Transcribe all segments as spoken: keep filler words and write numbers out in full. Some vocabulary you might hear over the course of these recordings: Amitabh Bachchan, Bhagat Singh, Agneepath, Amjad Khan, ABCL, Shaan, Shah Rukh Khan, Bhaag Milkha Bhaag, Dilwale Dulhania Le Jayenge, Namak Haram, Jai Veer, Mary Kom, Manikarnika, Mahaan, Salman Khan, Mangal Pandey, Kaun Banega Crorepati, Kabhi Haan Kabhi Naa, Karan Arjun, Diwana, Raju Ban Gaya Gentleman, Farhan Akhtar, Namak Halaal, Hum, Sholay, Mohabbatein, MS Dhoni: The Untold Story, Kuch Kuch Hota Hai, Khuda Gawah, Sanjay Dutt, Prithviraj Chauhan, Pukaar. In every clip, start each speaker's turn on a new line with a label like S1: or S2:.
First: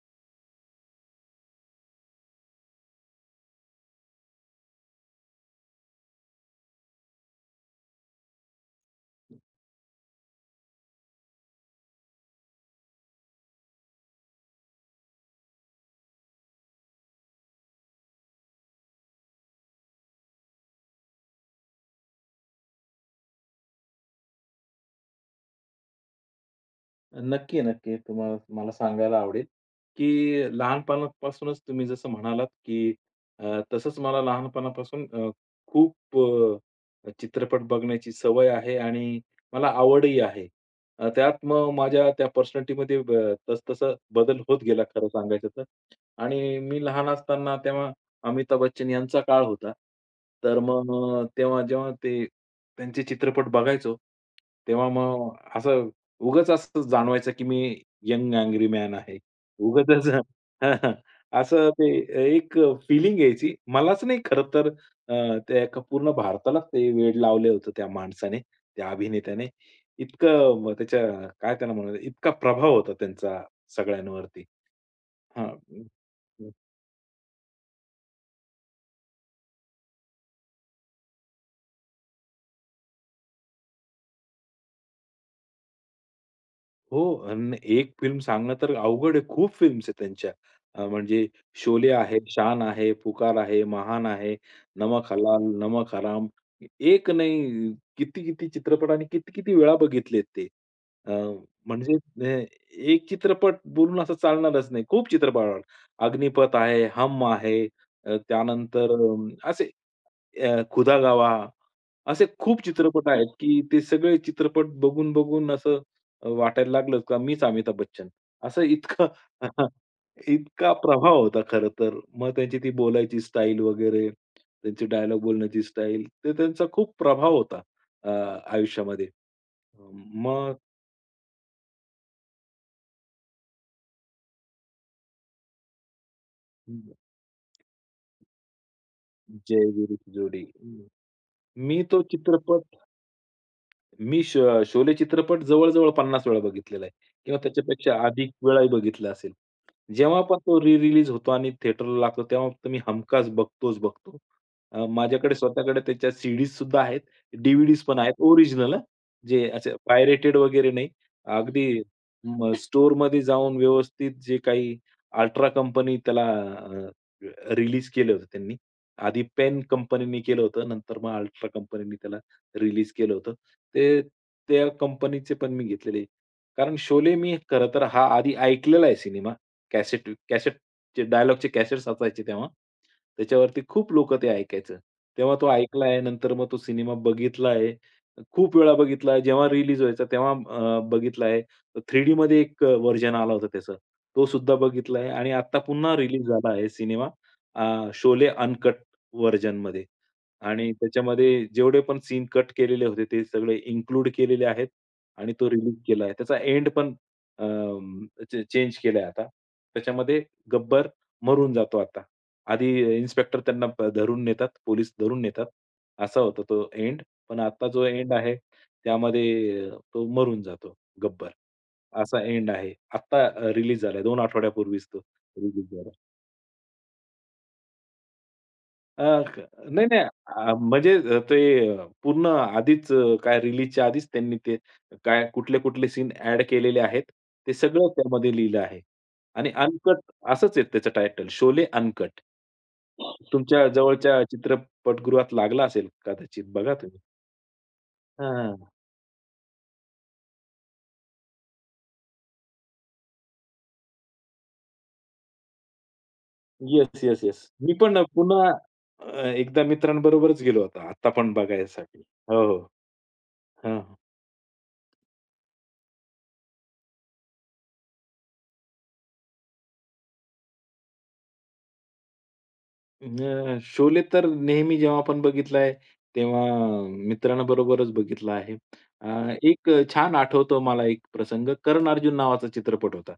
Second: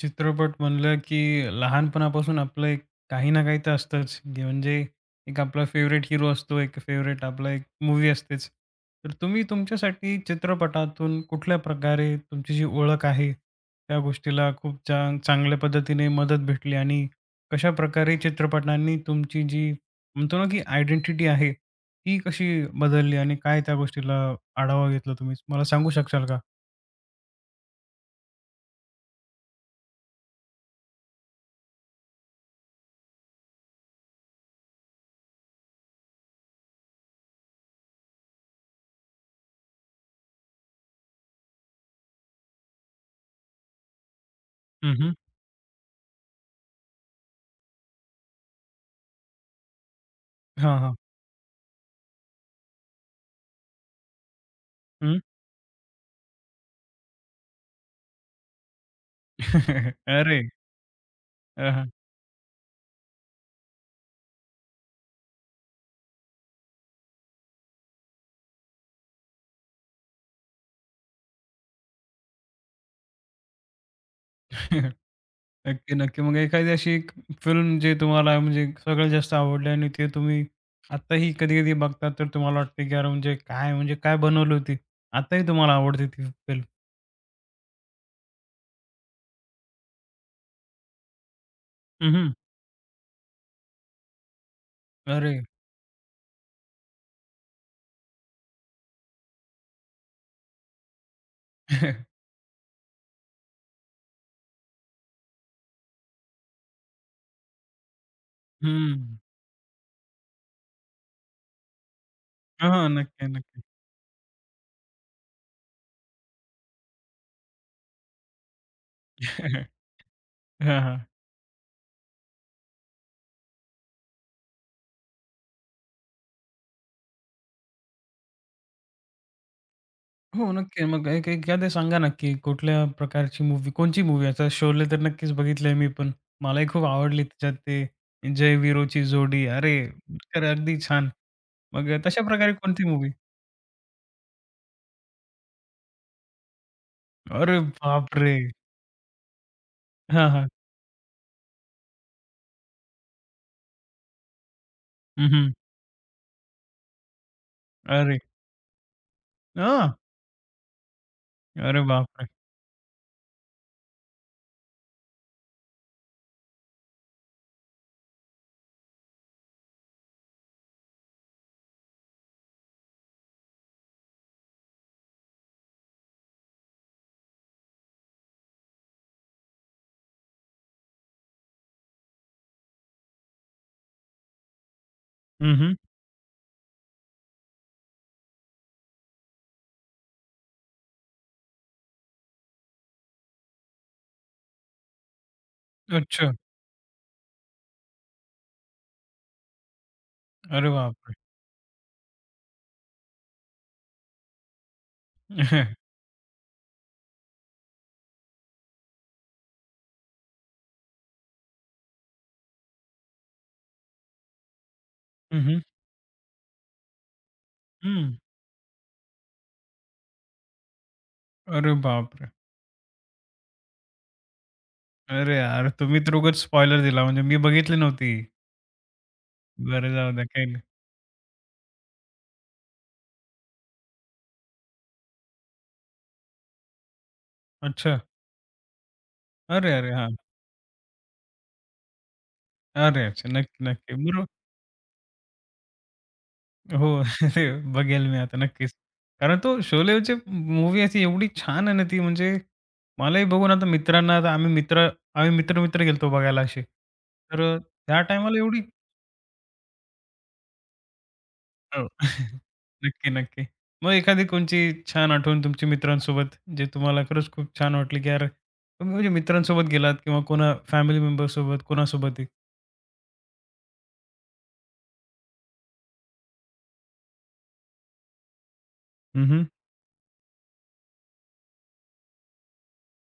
S1: चित्रपट म्हणलं की लहानपणापासून आपलं एक काही ना काही तर असतंच. की म्हणजे एक आपला फेव्हरेट हिरो असतो, एक फेव्हरेट आपला एक मूव्ही असतेच. तर तुम्ही तुमच्यासाठी चित्रपटातून कुठल्या प्रकारे तुमची जी ओळख आहे, त्या गोष्टीला खूप चांग चांगल्या पद्धतीने मदत भेटली आणि कशाप्रकारे चित्रपटांनी तुमची जी म्हणतो ना की आयडेंटिटी आहे, ती कशी बदलली आणि काय त्या गोष्टीला आढावा घेतला तुम्ही? मला सांगू शकाल का?
S2: नक्की, नक्की. तुम्हाला मला सांगायला आवडेल, की लहानपणापासूनच तुम्ही जसं म्हणालात, की अ, तसंच मला लहानपणापासून अ, खूप अ, चित्रपट बघण्याची सवय आहे आणि मला आवडही आहे. अ, त्यात मग माझ्या त्या पर्सनॅलिटीमध्ये ब तसतसा बदल होत गेला
S1: हं,
S2: खरं
S1: हं.
S2: सांगायचं तर. आणि मी लहान असताना तेव्हा अमिताभ बच्चन यांचा काळ होता. तर
S1: हां, हां.
S2: मग तेव्हा जेव्हा ते त्यांचे चित्रपट बघायचो, तेव्हा
S1: हं.
S2: मग असं उगाच असंच जाणवायचं, की मी यंग अँग्री मॅन आहे. उगाचच
S1: अरे!
S2: हां, हां. असं
S1: हां,
S2: ते
S1: हां.
S2: एक फीलिंग यायची. मलाच नाही खरं तर, अ, त्या एका पूर्ण भारतालाच ते वेड लावलं होतं त्या माणसाने, त्या अभिनेत्याने. इतकं म त्याच्या काय त्याला म्हणूया, इतका प्रभाव होता त्यांचा सगळ्यांवरती. हां.
S1: नक्की, नक्की. मग एखादी अशी एक फिल्म जे तुम्हाला म्हणजे सगळ्यात जास्त आवडली आणि ते तुम्ही आत्ताही कधी-कधी बघता तर तुम्हाला वाटते की "अरे म्हणजे काय म्हणजे काय बनवली होती?" आताही तुम्हाला आवडते ती फिल्म?
S2: हो. अन् एक फिल्म सांगणं तर अवघड आहे. खूप फिल्म्स आहेत त्यांच्या. अ, म्हणजे शोले
S1: हं,
S2: आहे,
S1: हं.
S2: शान आहे, पुकार आहे, महान आहे, नमक हलाल,
S1: अरे!
S2: नमक हराम. एक नाही, किती-किती चित्रपट आणि किती-किती वेळा बघितलेत ते. अ, म्हणजे अ, एक चित्रपट बोलून असं चालणारच नाही. खूप चित्रपट. आवड- अग्निपथ आहे, हम आहे, अ, त्यानंतर
S1: हं.
S2: अ, असे अ, खुदा गावा, असे खूप
S1: हां, हां.
S2: चित्रपट आहेत,
S1: नक्की,
S2: की
S1: नक्की.
S2: ते सगळे चित्रपट बघून-बघून असं अ, वाटायला लागलं का मीच अमिताभ बच्चन. असं इतकं इतका
S1: हां, हां.
S2: प्रभाव होता खरं तर. मग त्यांची ती बोलायची स्टाईल वगैरे, त्यांची डायलॉग बोलण्याची स्टाईल, ते त्यांचा खूप प्रभाव होता अ, आयुष्यामध्ये.
S1: हो,
S2: मग
S1: नक्की. मग एक एखादं सांगा नक्की कुठल्या प्रकारची मूव्ही कोणची मूव्ही? आता शोले तर नक्कीच बघितलंय मी पण. मलाही खूप आवडली त्याच्यात ते जय-वीरूची जोडी.
S2: जय
S1: अरे!
S2: वीरची जोडी.
S1: खरं अगदी छान.
S2: मी
S1: मग अ,
S2: तो
S1: तशा प्रकारे
S2: चित्रपट
S1: कोणती मूव्ही?
S2: मी श शोले चित्रपट जवळ-जवळ पन्नास वेळा बघितलेला आहे किंवा
S1: अरे
S2: त्याच्यापेक्षा अधिक
S1: बापरे!
S2: वेळाही बघितला असेल. जेव्हा
S1: हां,
S2: पण
S1: हां.
S2: तो री-रिलीज होतो आणि थिएटरला लागतो तेव्हा तर मी हमखास बघतोच बघतो. अ,
S1: हं,
S2: माझ्याकडे
S1: हं.
S2: स्वतःकडे त्याच्या सीडीज सुद्धा आहेत, डीव्हीडीज पण आहेत
S1: अरे
S2: ओरिजिनल हां, जे असे
S1: हां.
S2: पायरेटेड वगैरे नाही.
S1: अरे
S2: अगदी
S1: बापरे!
S2: म स्टोअरमध्ये जाऊन व्यवस्थित जे काही अल्ट्रा कंपनी त्याला अ, रिलीज केलं होतं त्यांनी. आधी पेन कंपनीने केलं होतं, नंतर मग अल्ट्रा कंपनीने त्याला रिलीज केलं होतं. ते त्या कंपनीचे पण मी घेतलेले. कारण शोले मी खरं तर हा आधी ऐकलेला आहे सिनेमा. कॅसेट कॅसेटचे डायलॉगचे कॅसेट्स असायचे तेव्हा. त्याच्यावरती खूप लोकं ते ऐकायचं. तेव्हा तो
S1: हं, हं.
S2: ऐकला आहे. नंतर मग तो सिनेमा बघितला आहे. खूप वेळा बघितला आहे. जेव्हा रिलीज व्हायचा तेव्हा अ, बघितला आहे. थ्री डीमध्ये एक अ, व्हर्जन आला होता त्याचा. तो सुद्धा बघितला आहे आणि आता पुन्हा रिलीज
S1: अच्छा.
S2: झाला आहे सिनेमा अ, शोले अनकट व्हर्जनमध्ये.
S1: अरे
S2: आणि
S1: बापरे!
S2: त्याच्यामध्ये जेवढे पण सीन कट केलेले होते, ते सगळे इन्क्लूड केलेले आहेत आणि तो रिलीज केला आहे. त्याचा एंड पण अं, चे चेंज केलाय आता. त्याच्यामध्ये गब्बर मरून जातो आता. आधी इन्स्पेक्टर त्यांना प धरून नेतात, पोलीस धरून
S1: हं,
S2: नेतात.
S1: हं.
S2: असा होता तो एंड. पण आता जो एंड
S1: हं.
S2: आहे, त्यामध्ये अ, तो मरून जातो गब्बर.
S1: अरे
S2: असा
S1: बापरे!
S2: एंड आहे. आत्ता रिलीज झालाय दोन आठवड्यापूर्वीच तो
S1: अरे
S2: रिलीज
S1: यार,
S2: झाला.
S1: तुम्ही तर उगाच स्पॉइलर दिला म्हणजे मी बघितली नव्हती.
S2: अ, क नाही,
S1: बरं
S2: नाही.
S1: जाऊ द्या काही
S2: अ,
S1: नाही.
S2: म्हणजे अ, ते अ, पूर्ण आधीच अ, काय रिलीजच्या आधीच त्यांनी ते काय कुठले-कुठले सीन ॲड केलेले आहेत, ते सगळं
S1: अच्छा.
S2: त्यामध्ये लिहिलं आहे. आणि
S1: अरे, अरे!
S2: अनकट
S1: हां.
S2: असंच आहे त्याचं टायटल शोले अनकट.
S1: अरे अच्छा. नक्की,
S2: तुमच्या
S1: नक्की.
S2: जवळच्या
S1: बरो
S2: चित्रपटगृहात लागला असेल कदाचित बघा तुम्ही.
S1: हो. ते बघेल मी आता
S2: हां.
S1: नक्कीच. कारण तो शोलेची मूव्ही अशी एवढी छान आहे ना ती म्हणजे मलाही बघून आता मित्रांना आता आम्ही मित्र आम्ही मित्र-मित्र गेलतो बघायला असे.
S2: येस, येस,
S1: तर
S2: येस.
S1: अ,
S2: मी
S1: त्या
S2: पण
S1: टाईमाला
S2: पुन्हा
S1: एवढी
S2: अ, एकदा मित्रांबरोबरच गेलो होतो. आता पण
S1: हो.
S2: बघायसाठी. हो, हो.
S1: नक्की, नक्की. मग
S2: हां.
S1: एखादी कोणची छान आठवण तुमच्या मित्रांसोबत जे तुम्हाला खरंच खूप छान वाटली, की यार तुम्ही म्हणजे मित्रांसोबत गेलात किंवा कोणा फॅमिली मेंबरसोबत कोणासोबतही.
S2: अ, शोले तर नेहमी जेव्हा आपण बघितलाय, तेव्हा मित्रांबरोबरच बघितला आहे. अ,
S1: हं, हं.
S2: एक अ, छान आठवतो मला एक प्रसंग. कर्ण अर्जुन नावाचा चित्रपट होता.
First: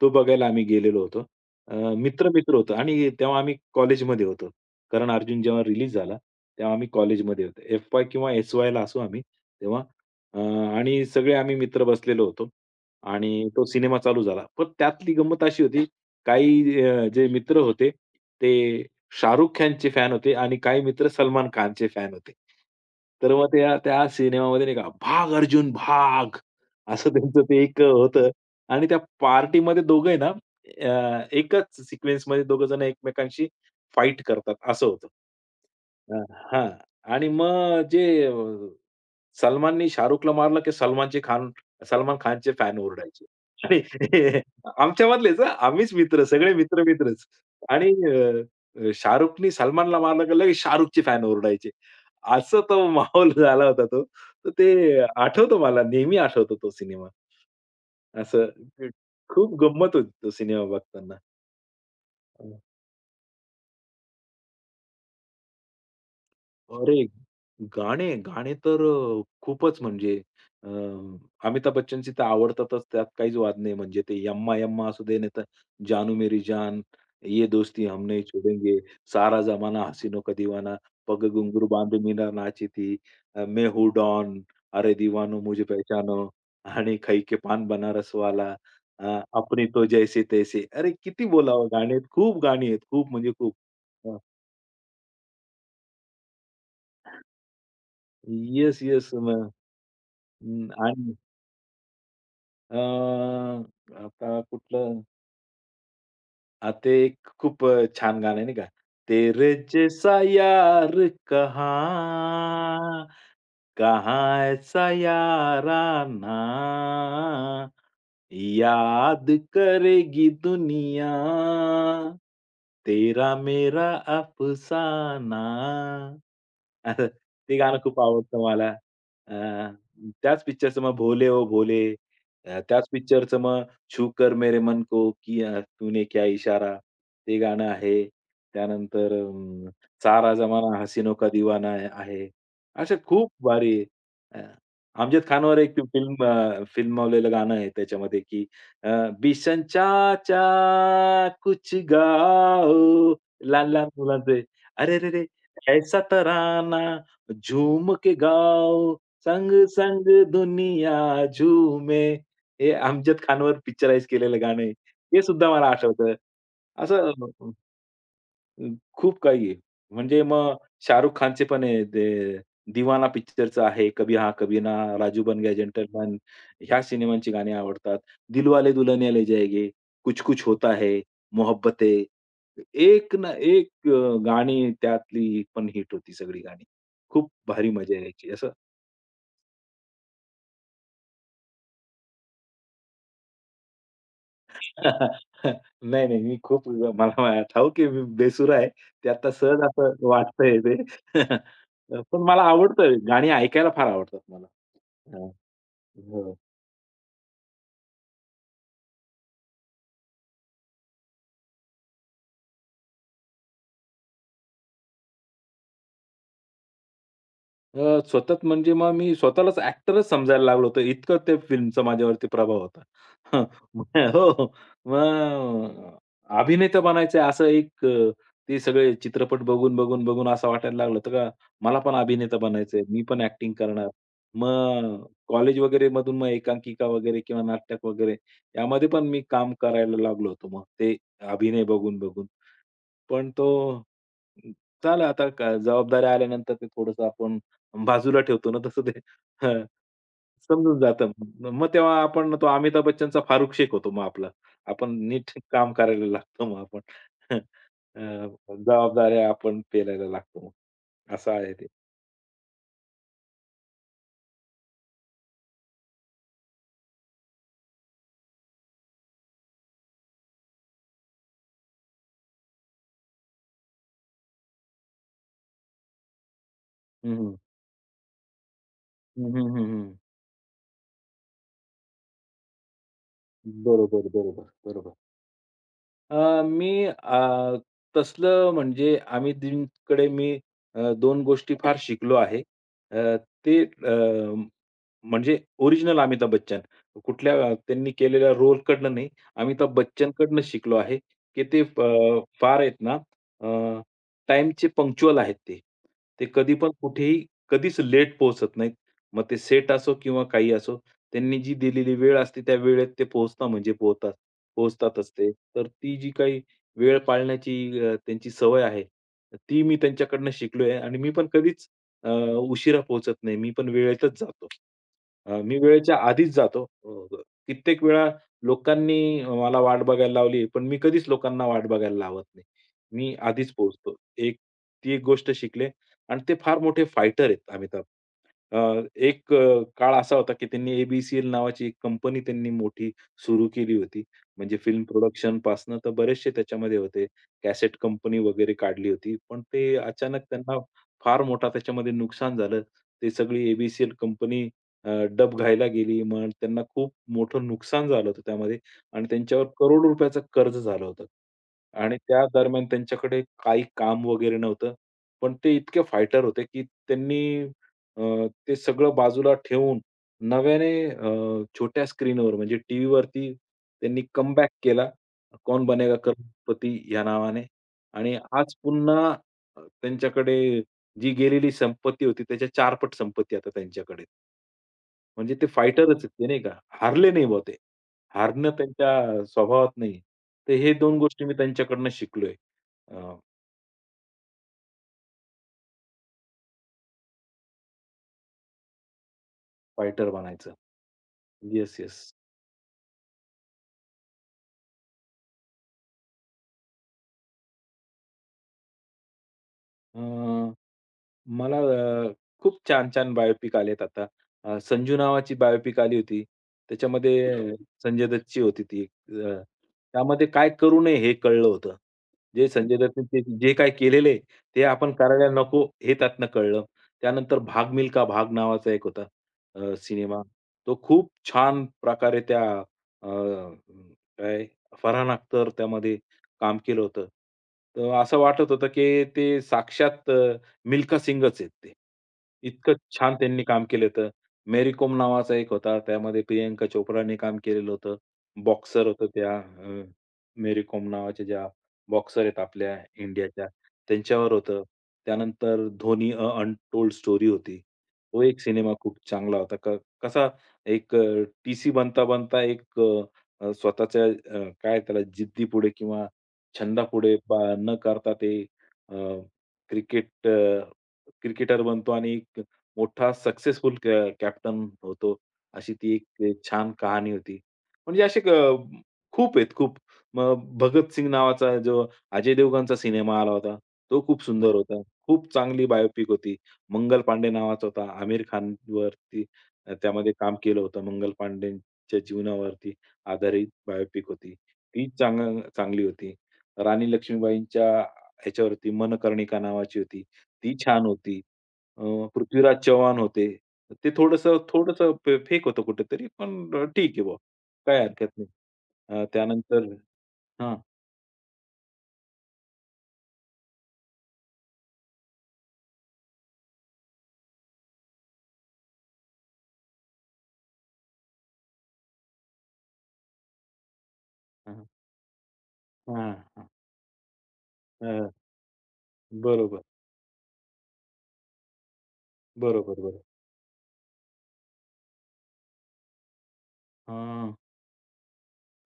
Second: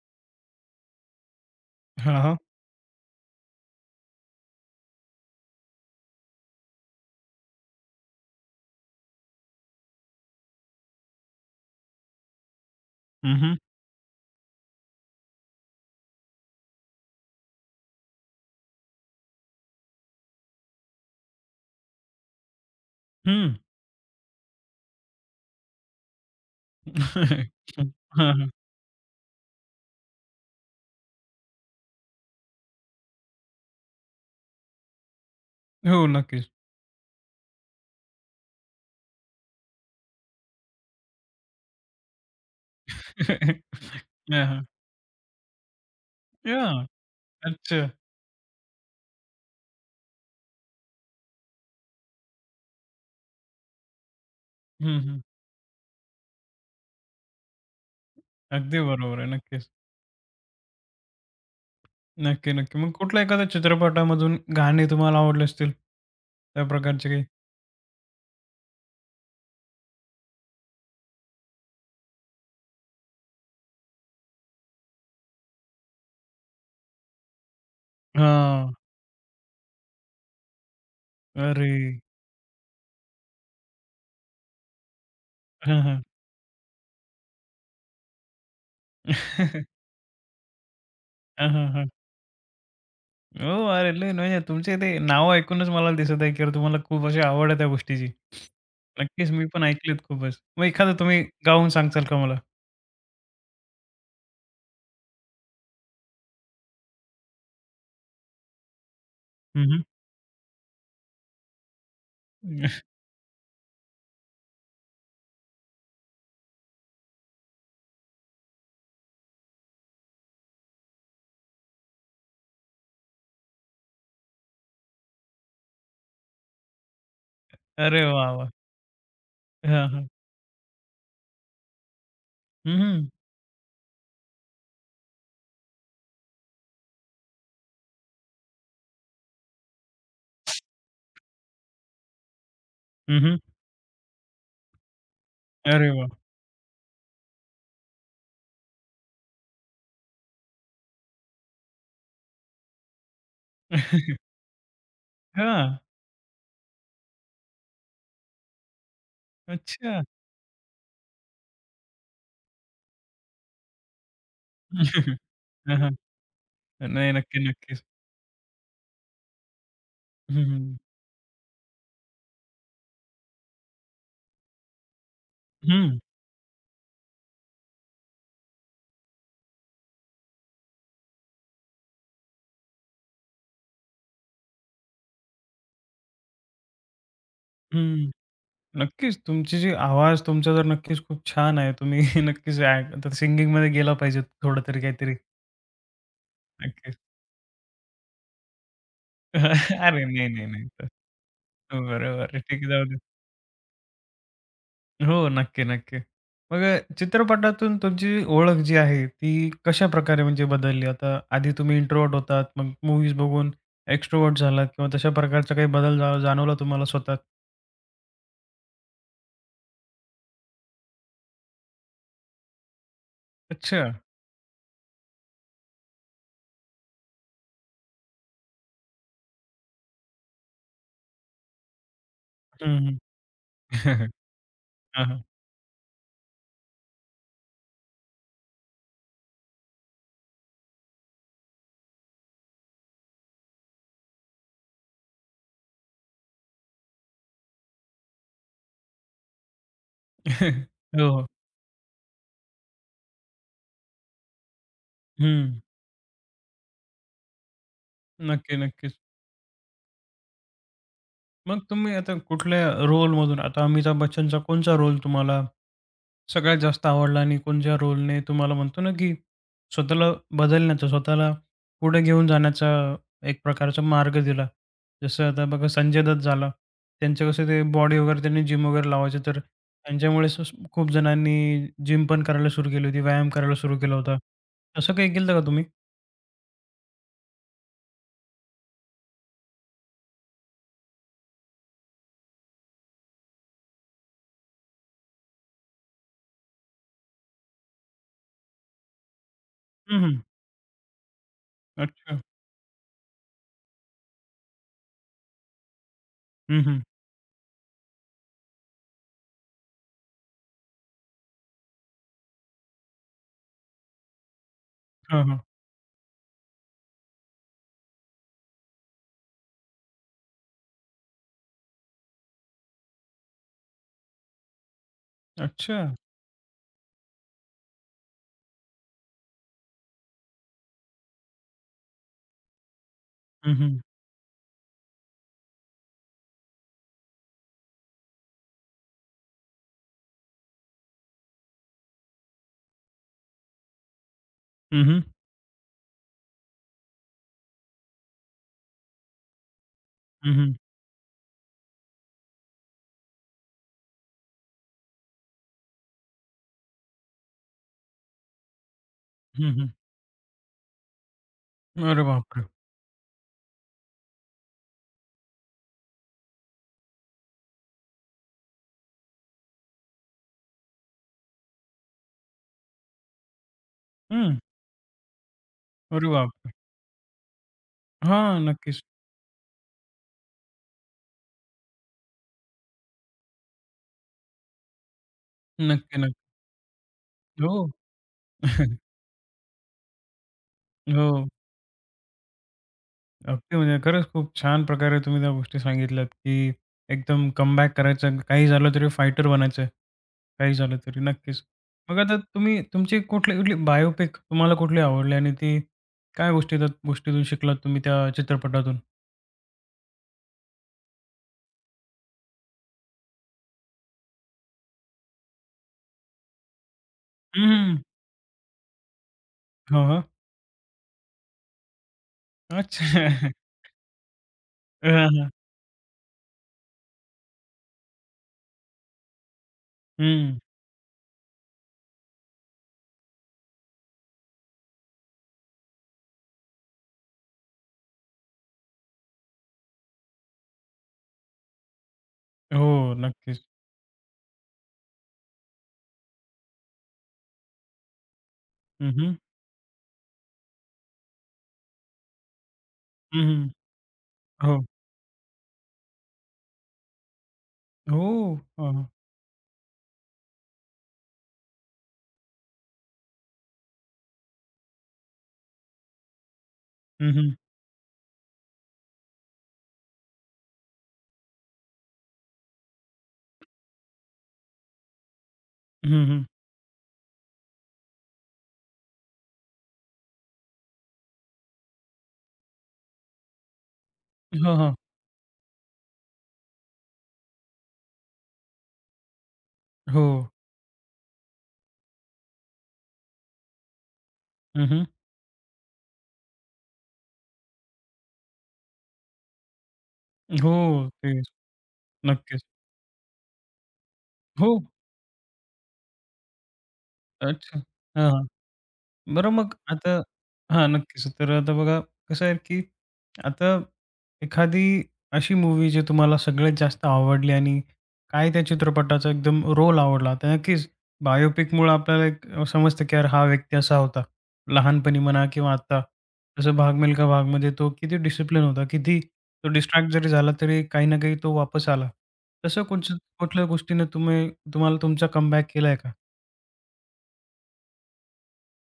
S2: तो बघायला आम्ही गेलेलो होतो. अ,
S1: हां, हां.
S2: मित्र-मित्र होतो आणि तेव्हा आम्ही कॉलेजमध्ये होतो. कर्ण अर्जुन जेव्हा रिलीज झाला, तेव्हा आम्ही कॉलेजमध्ये होतो. एफ-वाय किंवा एस-वायला असू आम्ही तेव्हा. अ, आणि सगळे आम्ही मित्र बसलेलो होतो
S1: हं,
S2: आणि
S1: हं.
S2: तो सिनेमा चालू झाला. पण त्यातली गंमत अशी होती, काही अ, जे मित्र होते ते शाहरुख खानचे फॅन होते आणि काही मित्र सलमान खानचे फॅन होते. तर मग
S1: हं.
S2: त्या त्या सिनेमामध्ये नाही का, "भाग अर्जुन भाग!" असं त्यांचं ते एक होतं आणि त्या पार्टीमध्ये दोघंही ना अ, एकाच सिक्वेन्समध्ये दोघं जण एकमेकांशी फाईट करतात असं होतं.
S1: हो,
S2: अ,
S1: नक्कीच.
S2: हां. आणि मग जे अ सलमाननी शाहरुखला मारलं, की सलमानचे खान सलमान खानचे फॅन ओरडायचे. आणि
S1: हां, हां.
S2: आमच्यामधलेच हां, आम्हीच मित्र, सगळे
S1: याह!
S2: मित्र-मित्रच.
S1: अच्छा.
S2: आणि अ, शाहरुखनी सलमानला मारलं, की लगेच शाहरुखचे फॅन ओरडायचे. असं तो माहोल झाला होता तो. तर ते
S1: हं, हं.
S2: आठवतो मला, नेहमी आठवतो तो सिनेमा. असं
S1: अगदी बरोबर आहे.
S2: खूप
S1: नक्कीच.
S2: गंमत होती तो सिनेमा बघताना.
S1: नक्की, नक्की. मग कुठल्या एखाद्या चित्रपटामधून गाणी तुम्हाला आवडले असतील, त्या
S2: अरे!
S1: प्रकारचे काही?
S2: गाणे, गाणे तर अ, खूपच म्हणजे अ, अमिताभ बच्चनची तर आवडतातच त्यात काहीच वाद नाही. म्हणजे ते यम्मा यम्मा असू दे नाहीतर जानू मेरी जान, ये दोस्ती हम नहीं
S1: हां.
S2: छोडेंगे, सारा जमाना हसीनो का दीवाना, पग घुंगरू
S1: अरे!
S2: बांधे मीना नाची थी, अ, मैं हूँ डॉन, अरे दीवानो मुझे
S1: हां, हां.
S2: पहचानो आणि खई के पान बनारस वाला,
S1: हां,
S2: अ,
S1: हां, हां.
S2: अपनी तो जैसे तैसे. अरे किती बोलावं गाणे आहेत. खूप गाणी आहेत. खूप म्हणजे खूप.
S1: हो, अरे लय म्हणजे तुमचे ते नाव ऐकूनच मला दिसत आहे, की अरे तुम्हाला खूप अशी आवड आहे त्या गोष्टीची.
S2: Yes, yes.
S1: नक्कीच मी पण ऐकलीत खूपच. मग
S2: अं,
S1: एखादं
S2: आणि
S1: तुम्ही गाऊन सांगचाल का मला?
S2: अ, आता कुठलं? हां, ते एक खूप अ, छान गाणं आहे नाही का? तेरे
S1: हं,
S2: जैसा यार कहाँ, कहाँ ऐसा याराना याद करेगी दुनिया तेरा मेरा अफसाना. असं ते गाणं खूप
S1: अरे वाह,
S2: आवडतं
S1: वाह!
S2: मला. अ,
S1: हां, हां.
S2: त्याच पिक्चरचं मग भोले ओ भोले, अ,
S1: हं,
S2: त्याच
S1: हं.
S2: पिक्चरचं मग छू कर मेरे मन को किया तूने क्या इशारा ते गाणं आहे. त्यानंतर अं, सारा जमाना हसीनो का दीवाना आहे. असे खूप भारी अमजद खानवर एक
S1: अरे वाह!
S2: फिल्म अ, फिल्मावलेलं गाणं आहे त्याच्यामध्ये, की अ, बिशन चाचा कुछ गाओ, लहान-लहान
S1: हां.
S2: मुलांचे, अरे रे रे! ऐसा तराना झूम के गाओ,
S1: अच्छा.
S2: संग-संग दुनिया झूमे. हे अमजद खानवर पिक्चराइज केलेलं गाणं आहे. ते सुद्धा मला
S1: हां, हां.
S2: आठवतं. असं
S1: नाही, नक्की, नक्कीच.
S2: अ, खूप काही आहे. म्हणजे
S1: हं,
S2: मग
S1: हं.
S2: शाहरुख खानचे पण आहे ते दीवाना पिक्चरचं आहे, कभी हां कभी ना, राजू बन गया
S1: हं,
S2: जेंटलमॅन ह्या सिनेमांची गाणी आवडतात. दिलवाले दुल्हनिया ले जाएंगे, कुछ कुछ होता है, मोहब्बतें एक ना एक अ, गाणी त्यातली पण हिट होती सगळी गाणी. खूप भारी मजा यायची. असं
S1: नक्कीच तुमची जी आवाज तुमचा तर नक्कीच खूप छान आहे. तुम्ही नक्कीच ॲक्ट तर सिंगिंगमध्ये गेला पाहिजे थोडं तरी काहीतरी.
S2: नाही, नाही. मी खूप
S1: नक्कीच.
S2: मला मा- ठाऊक आहे मी बेसुरा आहे. ते आता सहज असं
S1: अरे नाही, नाही,
S2: वाटतंय
S1: नाही.
S2: ते.
S1: तर
S2: पण
S1: बरोबर आहे.
S2: मला
S1: ठीक आहे, जाऊ
S2: आवडतं
S1: दे.
S2: गाणी ऐकायला फार आवडतात मला. हां.
S1: हो, नक्की, नक्की.
S2: हो.
S1: मग अ, चित्रपटातून तुमची ओळख जी आहे ती कशाप्रकारे म्हणजे बदलली? आता आधी तुम्ही इंट्रोव्हर्ट होतात, मग मूव्हीज बघून एक्स्ट्रोव्हर्ट झालात किंवा तशा प्रकारचा काही बदल जा जाणवला तुम्हाला स्वतःत?
S2: अ, स्वतःच म्हणजे मग मी स्वतःलाच ॲक्टरच समजायला लागलो होतो. इतकं त्या फिल्मचा माझ्यावरती प्रभाव होता. हं.
S1: अच्छा.
S2: हो, हो. मग अभिनेता बनायचं असं एक अ, ते सगळे चित्रपट बघून, बघून, बघून असं वाटायला लागलं होतं का मला पण अभिनेता
S1: हं,
S2: बनायचंय,
S1: हं.
S2: मी पण ॲक्टिंग करणार. मग
S1: हां, हां.
S2: कॉलेज वगैरे मधून मग एकांकिका वगैरे किंवा नाटक वगैरे यामध्ये पण मी काम करायला लागलो होतो मग ते अभिनय बघून, बघून. पण तो चला आता का जबाबदाऱ्या आल्यानंतर ते थोडंसं आपण बाजूला ठेवतो ना, तसं ते हं, समजून
S1: हो,
S2: जातं.
S1: हो.
S2: मग तेव्हा आपण तो अमिताभ बच्चनचा फारुख शेख होतो मग आपला. आपण नीट
S1: हं.
S2: काम करायला लागतो मग आपण. अ,
S1: नक्की, नक्कीच.
S2: जबाबदाऱ्या आपण पेलायला लागतो मग. असं आहे
S1: मग
S2: ते.
S1: तुम्ही आता कुठल्या रोलमधून आता अमिताभ बच्चनचा कोणचा रोल तुम्हाला सगळ्यात जास्त आवडला आणि कोणत्या रोलने तुम्हाला म्हणतो ना, की स्वतःला बदलण्याचा, स्वतःला पुढे घेऊन जाण्याचा एक प्रकारचा मार्ग दिला? जसं आता बघा संजय दत्त झाला.
S2: हं,
S1: त्यांचं
S2: हं.
S1: कसं ते बॉडी वगैरे त्यांनी जिम वगैरे लावायचे,
S2: हं,
S1: तर
S2: हं, हं,
S1: त्यांच्यामुळे स खूप जणांनी जिम पण करायला सुरू केली होती, व्यायाम करायला सुरू केला
S2: बरोबर,
S1: होता.
S2: बरोबर, बरोबर.
S1: तसं काही केलं का तुम्ही?
S2: अ, मी अ, तसलं म्हणजे अमितजींकडे मी अ, दोन गोष्टी फार शिकलो आहे. अ, ते अ, म्हणजे ओरिजिनल अमिताभ बच्चन. कुठल्या अ, त्यांनी केलेल्या रोलकडनं नाही, अमिताभ
S1: हं, हं.
S2: बच्चनकडनं शिकलो आहे, की ते अ,
S1: अच्छा.
S2: फार आहेत ना अ, टाईमचे पंक्च्युअल आहेत ते. ते कधी
S1: हं,
S2: पण
S1: हं.
S2: कुठेही कधीच लेट पोहोचत नाहीत. मग ते सेट असो किंवा काही असो, त्यांनी जी दिलेली वेळ असते, त्या वेळेत ते पोहोचता म्हणजे पोहतात पोहोचतातच
S1: हां,
S2: ते.
S1: हां.
S2: तर ती जी काही वेळ पाळण्याची अ, त्यांची सवय आहे, ती मी त्यांच्याकडनं शिकलोय आणि मी पण कधीच अ, उशिरा पोहोचत नाही. मी पण वेळेतच जातो. अ, मी
S1: अच्छा.
S2: वेळेच्या आधीच जातो. अ, कित्येक वेळा लोकांनी मला वाट बघायला लावली, पण मी कधीच लोकांना वाट बघायला लावत नाही. मी आधीच
S1: हं, हं.
S2: पोहोचतो. एक ती एक गोष्ट शिकले. आणि ते फार मोठे फायटर आहेत अमिताभ. अ, एक अ, काळ असा होता, की त्यांनी ए-बी-सी-एल नावाची एक कंपनी त्यांनी मोठी सुरू केली होती. म्हणजे फिल्म
S1: हं, हं.
S2: प्रोडक्शनपासनं तर बरेचसे त्याच्यामध्ये होते. कॅसेट कंपनी वगैरे काढली होती. पण ते अचानक त्यांना फार मोठा त्याच्यामध्ये नुकसान झालं. ते सगळी ए कंपनी अ, डबघाईला गेली. मग त्यांना खूप मोठं नुकसान झालं होतं त्यामध्ये आणि त्यांच्यावर
S1: हं, हं.
S2: करोडो रुपयाचं कर्ज झालं होतं. आणि
S1: अरे
S2: त्या
S1: बापरे!
S2: दरम्यान त्यांच्याकडे काही काम वगैरे नव्हतं. पण ते इतके फायटर होते, की त्यांनी अ, ते सगळं बाजूला ठेवून नव्याने अ, छोट्या स्क्रीनवर म्हणजे टीव्ही वरती त्यांनी
S1: हं.
S2: कमबॅक केला. कौन बनेगा
S1: अरे बापरे!
S2: करोडपती या नावाने आणि
S1: हां,
S2: आज
S1: नक्कीच.
S2: पुन्हा अ, त्यांच्याकडे जी गेलेली संपत्ती होती त्याच्या चारपट संपत्ती आता त्यांच्याकडे. म्हणजे ते फायटरच
S1: नक्की,
S2: आहेत ते
S1: नक्की.
S2: नाही का. हारले नाही बुवा ते.
S1: हो.
S2: हारणं त्यांच्या स्वभावात नाही. तर हे दोन गोष्टी
S1: हो.
S2: मी त्यांच्याकडनं शिकलोय.
S1: अगदी म्हणजे खरंच खूप छान प्रकारे तुम्ही त्या गोष्टी सांगितल्यात, की एकदम कमबॅक करायचं. काही झालं तरी फायटर बनायचं आहे.
S2: फायटर बनायचं.
S1: काही झालं तरी. नक्कीच.
S2: येस,
S1: मग
S2: येस.
S1: आता तुम्ही तुमची कुठली-कुठली बायोपिक तुम्हाला कुठली आवडली आणि ती काय गोष्टी त्या गोष्टीतून शिकलात तुम्ही त्या चित्रपटातून?
S2: अ, मला अ, खूप छान-छान बायोपिक आलेत आता. अ, संजू नावाची बायोपिक आली होती. त्याच्यामध्ये बरोबर.
S1: हं.
S2: संजय दत्तची होती ती. अ,
S1: हां, हां.
S2: त्यामध्ये काय करू नये हे कळलं होतं. जे संजय
S1: अच्छा.
S2: दत्तने ते जे काही केलेलं आहे, ते आपण
S1: हां,
S2: करायला
S1: हां.
S2: नको हे त्यातनं कळलं. त्यानंतर भाग मिल्खा भाग नावाचा एक होता अ, सिनेमा.
S1: हं.
S2: तो खूप छान प्रकारे त्या अ, काय फरहान अख्तर त्यामध्ये काम केलं होतं. तर असं वाटत होतं, की ते साक्षात अ, मिल्खा सिंगच आहेत ते.
S1: हो,
S2: इतकं छान त्यांनी
S1: नक्कीच.
S2: काम केलं होतं. मेरी कोम नावाचा एक होता. त्यामध्ये प्रियंका चोप्राने काम केलेलं होतं. बॉक्सर
S1: हं,
S2: होतं
S1: हं.
S2: त्या अ, मेरी कोम नावाच्या ज्या बॉक्सर आहेत आपल्या
S1: हं,
S2: इंडियाच्या,
S1: हं.
S2: त्यांच्यावर होतं.
S1: हो.
S2: त्यानंतर धोनी अ अनटोल्ड स्टोरी होती.
S1: हो.
S2: तो एक सिनेमा
S1: हां, हां.
S2: खूप चांगला होता. क कसा एक अ, टीसी बनता-बनता एक अ, स्वतःच्या अ, काय त्याला जिद्दीपुढे किंवा
S1: हं,
S2: छंदापुढे
S1: हं.
S2: पा न करता ते अ, क्रिकेट अ, क्रिकेटर बनतो आणि एक मोठा सक्सेसफुल कॅ कॅप्टन होतो. अशी ती
S1: हं, हं.
S2: एक छान कहाणी होती. म्हणजे असे क खूप आहेत खूप. मग भगतसिंग नावाचा जो अजय देवगणचा सिनेमा आला होता. तो खूप सुंदर
S1: हां, हां.
S2: होता. खूप चांगली बायोपिक होती. मंगल पांडे नावाचा होता. आमिर खानवरती अ,
S1: हो.
S2: त्यामध्ये काम केलं होतं. मंगल पांडेंच्या जीवनावरती आधारित बायोपिक होती.
S1: हं, हं.
S2: ती चांग चांगली होती. राणी लक्ष्मीबाईंच्या ह्याच्यावरती मनकर्णिका नावाची होती.
S1: हो,
S2: ती छान होती.
S1: तेच.
S2: अ,
S1: नक्कीच.
S2: पृथ्वीराज चव्हाण होते. ते थोडंसं
S1: हो.
S2: थोडंसं फेक होतं कुठेतरी, पण अ, ठीक आहे बुवा.
S1: अच्छा.
S2: काही हरकत
S1: हां, हां.
S2: नाही. अ,
S1: बरं मग
S2: त्यानंतर
S1: आता
S2: हां,
S1: हां, नक्कीच. तर आता बघा कसं आहे, की आता एखादी अशी मूव्ही जी तुम्हाला सगळ्यात जास्त आवडली आणि काय त्या चित्रपटाचा एकदम रोल आवडला. तर नक्कीच बायोपिकमुळं आपल्याला एक समजतं, की यार हा व्यक्ती असा होता.
S2: हां,
S1: लहानपणी म्हणा किंवा आत्ता.
S2: हां, हां.
S1: जसं भाग मिल्खा भागमध्ये तो किती
S2: अ,
S1: डिसिप्लिन होता, किती तो
S2: बरोबर,
S1: डिस्ट्रॅक्ट जरी झाला तरी काही ना काही तो वापस आला. तसं
S2: बरोबर,
S1: कोणचं
S2: बरोबर.
S1: कुठल्या गोष्टीने तुम्ही तुम्हाला तुमचा कमबॅक केलाय का?
S2: हां.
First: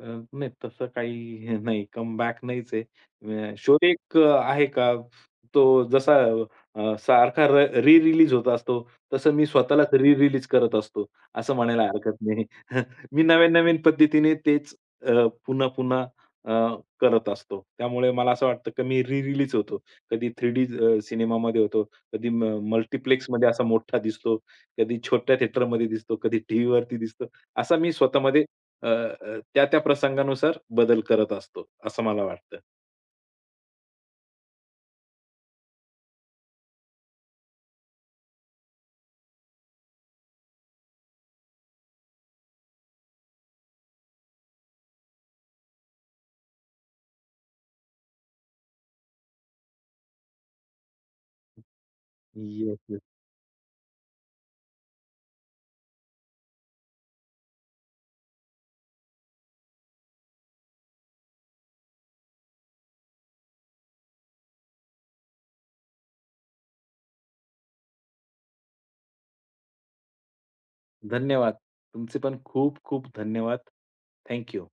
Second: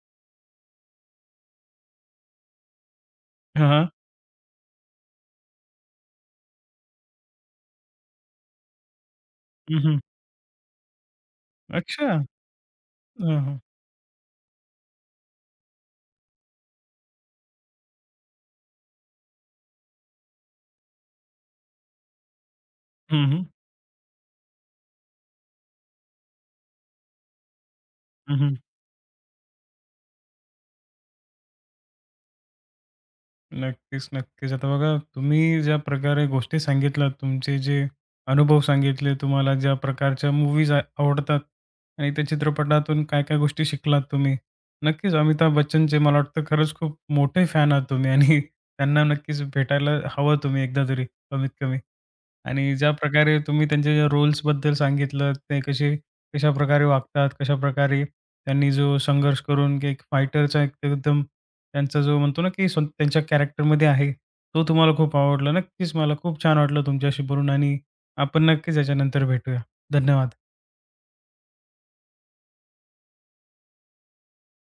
S2: अ, नाही तसं काही हे नाही कमबॅक नाहीच आहे. अ, शो
S1: हां.
S2: एक अ, आहे का, तो जसा अ, सारखा री-रिलीज होत असतो, तसं मी
S1: हं,
S2: स्वतःलाच
S1: हं.
S2: री-रिलीज करत असतो, असं म्हणायला
S1: अच्छा.
S2: हरकत नाही. मी
S1: हां, हां.
S2: नवीन-नवीन पद्धतीने तेच अ, पुन्हा-पुन्हा अ, करत असतो. त्यामुळे मला असं वाटतं की मी री-रिलीज होतो. कधी थ्री डी अ, सिनेमामध्ये होतो, कधी म
S1: हं, हं.
S2: मल्टिप्लेक्समध्ये असा मोठा दिसतो, कधी छोट्या थिएटरमध्ये दिसतो, कधी टीव्हीवरती दिसतो. असा मी स्वतःमध्ये अ, अ, त्या त्या प्रसंगानुसार बदल करत असतो, असं मला वाटतं.
S1: नक्कीच, नक्कीच. आता बघा तुम्ही ज्या प्रकारे गोष्टी सांगितल्यात, तुमचे जे अनुभव सांगितले, तुम्हाला ज्या प्रकारच्या मूव्हीज आवडतात आणि त्या चित्रपटातून काय-काय गोष्टी शिकलात तुम्ही. नक्कीच अमिताभ बच्चनचे मला वाटतं खरंच खूप मोठे फॅन आहात तुम्ही आणि त्यांना नक्कीच भेटायला हवं तुम्ही एकदा तरी, कमीत कमी. आणि
S2: येस,
S1: ज्या
S2: येस.
S1: प्रकारे तुम्ही त्यांच्या ज्या रोल्सबद्दल सांगितलं, ते कसे कशाप्रकारे वागतात, कशाप्रकारे त्यांनी जो संघर्ष करून की एक फायटरचा एक एकदम त्यांचा जो म्हणतो ना, की स्व त्यांच्या कॅरेक्टरमध्ये आहे, तो तुम्हाला खूप आवडला. नक्कीच मला खूप छान वाटलं तुमच्याशी बोलून आणि आपण नक्कीच याच्यानंतर भेटूया. धन्यवाद.
S2: धन्यवाद. तुमचे पण खूप खूप धन्यवाद. Thank you.